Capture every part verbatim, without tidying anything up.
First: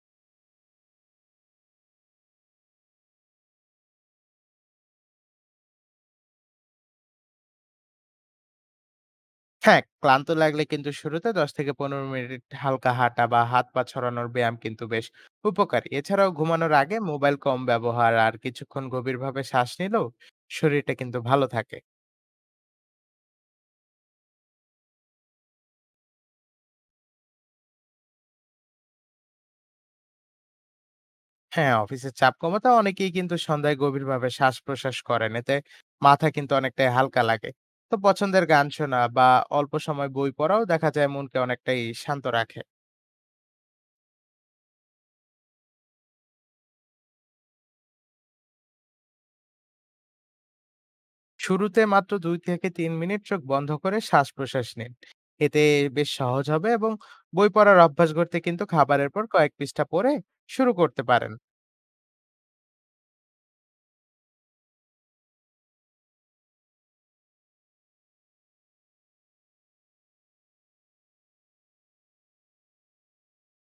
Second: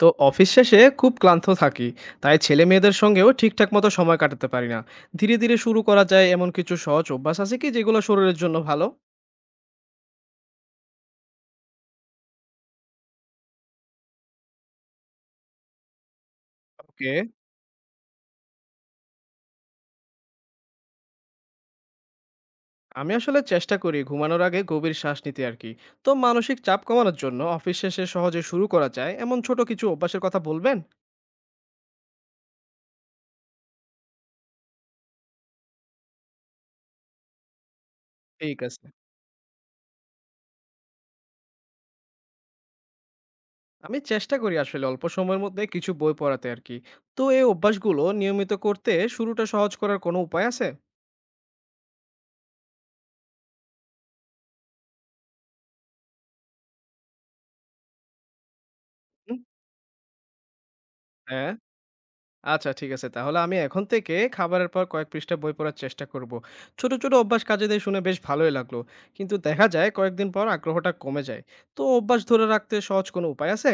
তো অফিস শেষে খুব ক্লান্ত থাকি। তাই ছেলে মেয়েদের সঙ্গেও ঠিকঠাক মতো সময় কাটাতে পারি না। ধীরে ধীরে শুরু করা যায় এমন কিছু সহজ অভ্যাস আছে কি, যেগুলো শরীরের জন্য ভালো? হ্যাঁ, ক্লান্ত লাগলে কিন্তু শুরুতে দশ থেকে পনেরো মিনিট হালকা হাঁটা বা হাত পা ছড়ানোর ব্যায়াম কিন্তু বেশ উপকারী। এছাড়াও ঘুমানোর আগে ওকে। মোবাইল কম ব্যবহার আর কিছুক্ষণ গভীরভাবে শ্বাস নিলেও শরীরটা কিন্তু ভালো থাকে। আমি আসলে চেষ্টা করি ঘুমানোর আগে গভীর শ্বাস নিতে আর কি। তো মানসিক চাপ কমানোর জন্য অফিস শেষে সহজে শুরু করা যায় এমন ছোট কিছু অভ্যাসের কথা বলবেন? হ্যাঁ, অফিসের চাপ কমাতে অনেকেই কিন্তু সন্ধ্যায় গভীরভাবে শ্বাস-প্রশ্বাস করেন। এতে মাথা কিন্তু অনেকটাই হালকা লাগে। তো পছন্দের ঠিক গান আছে। শোনা বা অল্প সময় বই পড়াও দেখা যায় মনকে অনেকটাই শান্ত রাখে। আমি চেষ্টা করি আসলে অল্প সময়ের মধ্যে কিছু বই পড়াতে আর কি। তো এই অভ্যাসগুলো নিয়মিত করতে শুরুটা সহজ করার কোনো উপায় আছে? শুরুতে মাত্র দুই থেকে তিন মিনিট চোখ বন্ধ করে শ্বাস-প্রশ্বাস নিন। এতে বেশ সহজ হবে এবং বই পড়ার অভ্যাস গড়তে কিন্তু খাবারের পর হুম, কয়েক পৃষ্ঠা পড়ে শুরু করতে পারেন। হ্যাঁ। আচ্ছা, ঠিক আছে। তাহলে আমি এখন থেকে খাবারের পর কয়েক পৃষ্ঠা বই পড়ার চেষ্টা করব। ছোট, ছোট অভ্যাস কাজে দেয় শুনে বেশ ভালোই লাগলো। কিন্তু দেখা যায় কয়েকদিন পর আগ্রহটা কমে যায়। তো অভ্যাস ধরে রাখতে সহজ কোনো উপায় আছে?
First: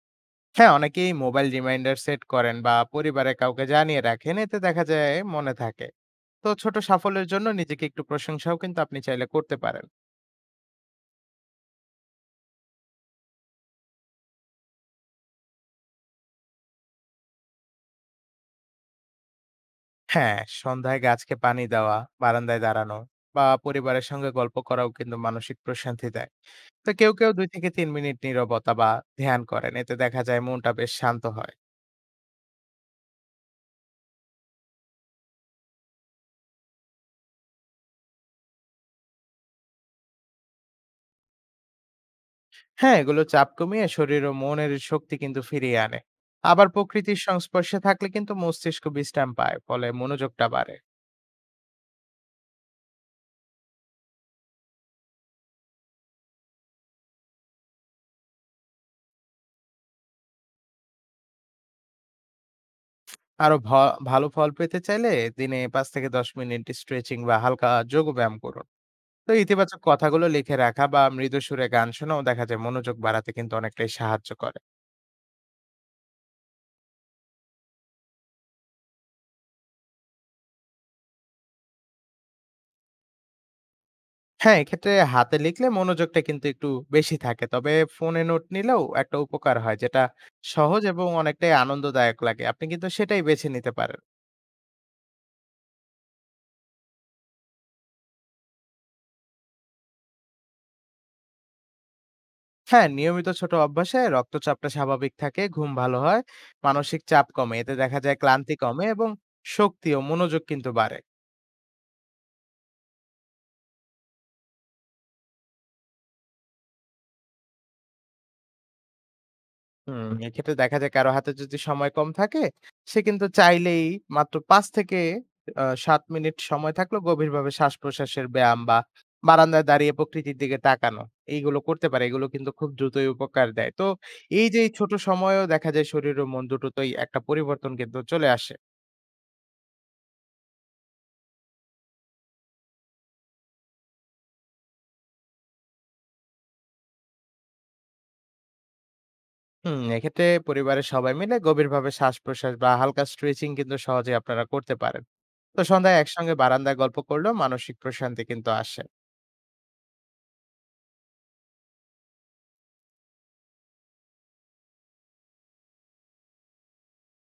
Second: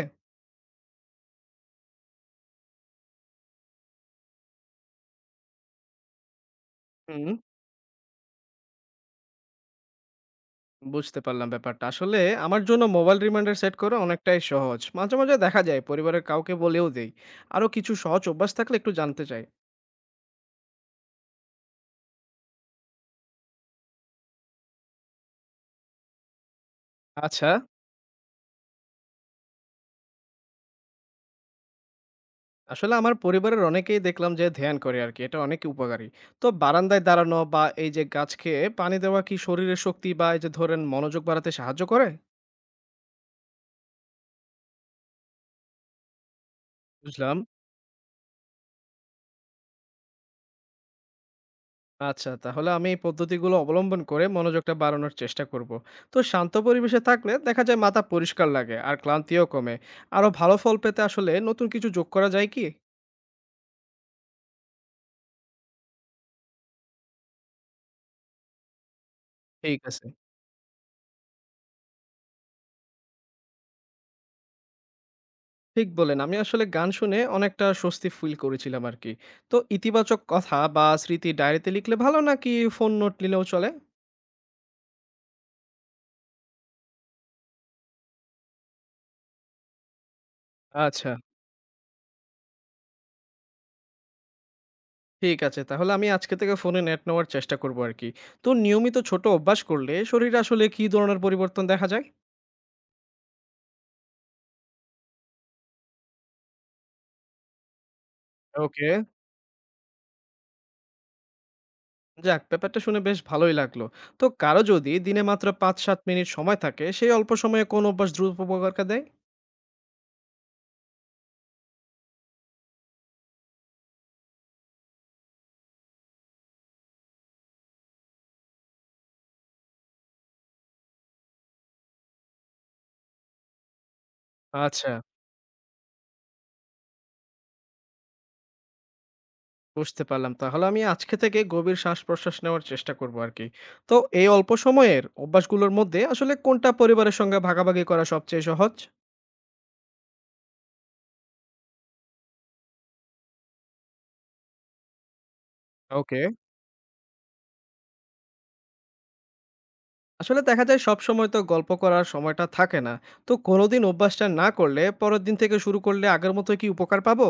হ্যাঁ, অনেকেই মোবাইল রিমাইন্ডার সেট করেন বা পরিবারের কাউকে জানিয়ে রাখেন। এতে দেখা যায় মনে থাকে। তো ছোট হুম। সাফল্যের জন্য নিজেকে একটু প্রশংসাও কিন্তু আপনি চাইলে করতে পারেন। বুঝতে পারলাম ব্যাপারটা। আসলে আমার জন্য মোবাইল রিমাইন্ডার সেট করা অনেকটাই সহজ। মাঝে, মাঝে দেখা যায় পরিবারের কাউকে বলেও দেই। আরো কিছু সহজ অভ্যাস থাকলে একটু জানতে চাই। হ্যাঁ, সন্ধ্যায় গাছকে পানি দেওয়া, বারান্দায় দাঁড়ানো বা পরিবারের সঙ্গে গল্প করাও কিন্তু মানসিক প্রশান্তি দেয়। তো কেউ, কেউ আচ্ছা। দুই থেকে তিন মিনিট নীরবতা বা ধ্যান করেন। এতে দেখা যায় মনটা বেশ শান্ত হয়। আসলে আমার পরিবারের অনেকেই দেখলাম যে ধ্যান করে আর কি, এটা অনেক উপকারী। তো বারান্দায় দাঁড়ানো বা এই যে গাছকে পানি দেওয়া কি শরীরের শক্তি বা এই যে ধরেন মনোযোগ বাড়াতে সাহায্য করে? হ্যাঁ, এগুলো চাপ কমিয়ে শরীর ও মনের শক্তি কিন্তু ফিরিয়ে আনে। আবার প্রকৃতির বুঝলাম। সংস্পর্শে থাকলে কিন্তু মস্তিষ্ক বিশ্রাম পায়, ফলে মনোযোগটা বাড়ে। আচ্ছা, তাহলে আমি এই পদ্ধতিগুলো অবলম্বন করে মনোযোগটা বাড়ানোর চেষ্টা করব। তো শান্ত পরিবেশে থাকলে দেখা যায় মাথা পরিষ্কার লাগে আর ক্লান্তিও কমে। আরো ভালো ফল পেতে আসলে নতুন কিছু যোগ করা যায় কি? আরো ভ ভালো ফল পেতে চাইলে দিনে পাঁচ থেকে দশ মিনিট স্ট্রেচিং বা হালকা যোগব্যায়াম করুন। তো ইতিবাচক ঠিক আছে। কথাগুলো লিখে রাখা বা মৃদু সুরে গান শোনাও দেখা যায় মনোযোগ বাড়াতে কিন্তু অনেকটাই সাহায্য করে। ঠিক বললেন। আমি আসলে গান শুনে অনেকটা স্বস্তি ফিল করেছিলাম আরকি। তো ইতিবাচক কথা বা স্মৃতি ডায়েরিতে লিখলে ভালো, নাকি ফোন নোট নিলেও চলে? হ্যাঁ, এক্ষেত্রে হাতে লিখলে মনোযোগটা কিন্তু একটু বেশি থাকে, তবে ফোনে নোট নিলেও একটা উপকার হয় যেটা সহজ এবং আচ্ছা, অনেকটাই আনন্দদায়ক লাগে, আপনি কিন্তু সেটাই বেছে নিতে পারেন। ঠিক আছে। তাহলে আমি আজকে থেকে ফোনে নেট নেওয়ার চেষ্টা করব আরকি। তো নিয়মিত ছোট অভ্যাস করলে শরীরে আসলে কি ধরনের পরিবর্তন দেখা যায়? হ্যাঁ, নিয়মিত ছোট অভ্যাসে রক্তচাপটা স্বাভাবিক থাকে, ঘুম ভালো হয়, মানসিক চাপ কমে, এতে দেখা যায় ক্লান্তি কমে ওকে। এবং শক্তি ও মনোযোগ কিন্তু বাড়ে। যাক, ব্যাপারটা শুনে বেশ ভালোই লাগলো। তো কারো যদি দিনে মাত্র পাঁচ থেকে সাত মিনিট সময় থাকে, সেই অল্প সময়ে কোন অভ্যাস দ্রুত উপকার দেয়? হুম, এক্ষেত্রে দেখা যায় কারো হাতে যদি সময় কম থাকে, সে কিন্তু চাইলেই মাত্র পাঁচ থেকে আ সাত মিনিট সময় থাকলেও গভীরভাবে শ্বাস-প্রশ্বাসের ব্যায়াম বা বারান্দায় দাঁড়িয়ে প্রকৃতির দিকে তাকানো, এইগুলো করতে পারে। এগুলো কিন্তু খুব দ্রুতই উপকার দেয়। তো এই যে এই আচ্ছা। ছোট সময়ও দেখা যায় শরীর ও মন দুটোতেই একটা পরিবর্তন কিন্তু চলে আসে। বুঝতে পারলাম। তাহলে আমি আজকে থেকে গভীর শ্বাস-প্রশ্বাস নেওয়ার চেষ্টা করব আরকি। তো এই অল্প সময়ের অভ্যাসগুলোর মধ্যে আসলে কোনটা পরিবারের সঙ্গে ভাগাভাগি করা সবচেয়ে সহজ? হুম, এক্ষেত্রে পরিবারের সবাই মিলে গভীরভাবে শ্বাস-প্রশ্বাস বা হালকা স্ট্রেচিং কিন্তু সহজেই আপনারা করতে পারেন। তো সন্ধ্যায় ওকে। একসঙ্গে বারান্দায় গল্প করলেও মানসিক প্রশান্তি কিন্তু আসে। আসলে দেখা যায় সবসময় তো গল্প করার সময়টা থাকে না। তো কোনোদিন অভ্যাসটা না করলে পরের দিন থেকে শুরু করলে আগের মতোই কি উপকার পাবো?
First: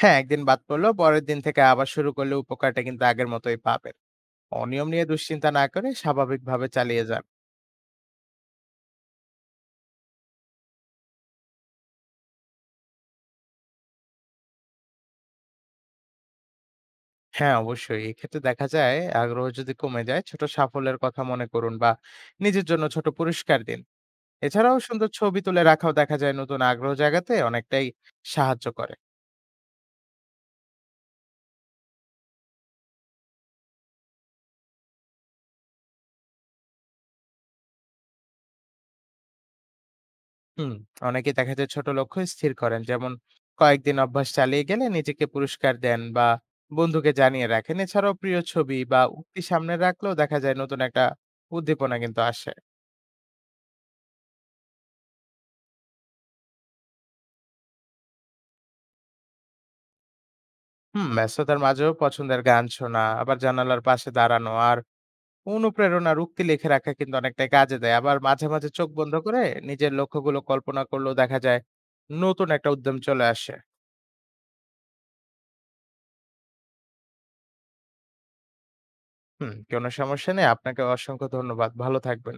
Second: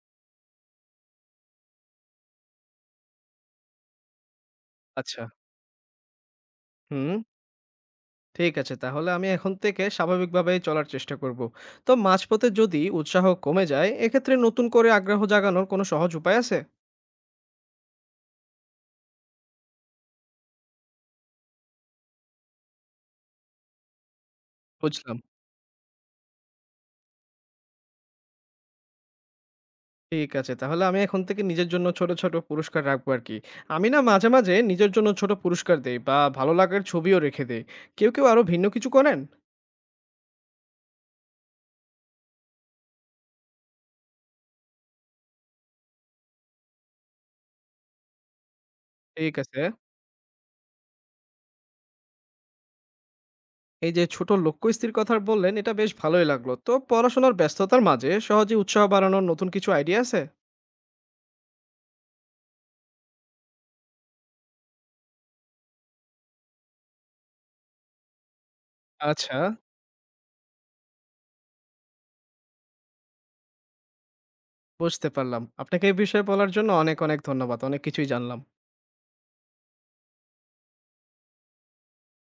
হ্যাঁ, একদিন বাদ পড়লেও পরের দিন থেকে আবার শুরু করলে উপকারটা কিন্তু আগের মতোই পাবেন। অনিয়ম নিয়ে আচ্ছা। দুশ্চিন্তা না করে স্বাভাবিকভাবে চালিয়ে হুম, যান। ঠিক আছে। তাহলে আমি এখন থেকে স্বাভাবিকভাবে চলার চেষ্টা করব। তো মাঝপথে যদি উৎসাহ কমে যায়, এক্ষেত্রে নতুন করে আগ্রহ জাগানোর কোনো সহজ উপায় আছে? হ্যাঁ, অবশ্যই। এক্ষেত্রে দেখা যায় আগ্রহ যদি কমে যায়, ছোট সাফল্যের কথা মনে করুন বা নিজের জন্য ছোট পুরস্কার দিন। এছাড়াও সুন্দর বুঝলাম। ছবি তুলে রাখাও দেখা যায় নতুন আগ্রহ জাগাতে অনেকটাই সাহায্য করে। ঠিক আছে। তাহলে আমি এখন থেকে নিজের জন্য ছোট, ছোট পুরস্কার রাখবো আরকি। আমি না মাঝে, মাঝে নিজের জন্য ছোট পুরস্কার দেই বা ভালো লাগার ছবিও রেখে দেই। কেউ, কেউ আরো ভিন্ন কিছু করেন? হুম, অনেকে দেখা যায় ছোট লক্ষ্য স্থির করেন, যেমন কয়েকদিন অভ্যাস চালিয়ে গেলে নিজেকে পুরস্কার দেন বা বন্ধুকে জানিয়ে রাখেন। এছাড়াও প্রিয় ছবি বা ঠিক উক্তি আছে। সামনে রাখলেও দেখা যায় নতুন একটা উদ্দীপনা কিন্তু আসে। এই যে ছোট লক্ষ্য স্থির কথা বললেন এটা বেশ ভালোই লাগলো। তো পড়াশোনার ব্যস্ততার মাঝে সহজে উৎসাহ বাড়ানোর নতুন কিছু আইডিয়া আছে? হুম, ব্যস্ততার মাঝেও পছন্দের গান শোনা, আবার জানালার পাশে দাঁড়ানো আর অনুপ্রেরণার উক্তি লিখে রাখা কিন্তু অনেকটা কাজে দেয়। আবার মাঝে মাঝে চোখ বন্ধ আচ্ছা। করে নিজের লক্ষ্যগুলো কল্পনা করলেও দেখা যায় নতুন একটা উদ্যম চলে আসে। বুঝতে পারলাম। আপনাকে এই বিষয়ে বলার জন্য অনেক, অনেক ধন্যবাদ। অনেক কিছুই জানলাম। হুম, কোনো সমস্যা নেই। আপনাকে অসংখ্য ধন্যবাদ, ভালো থাকবেন।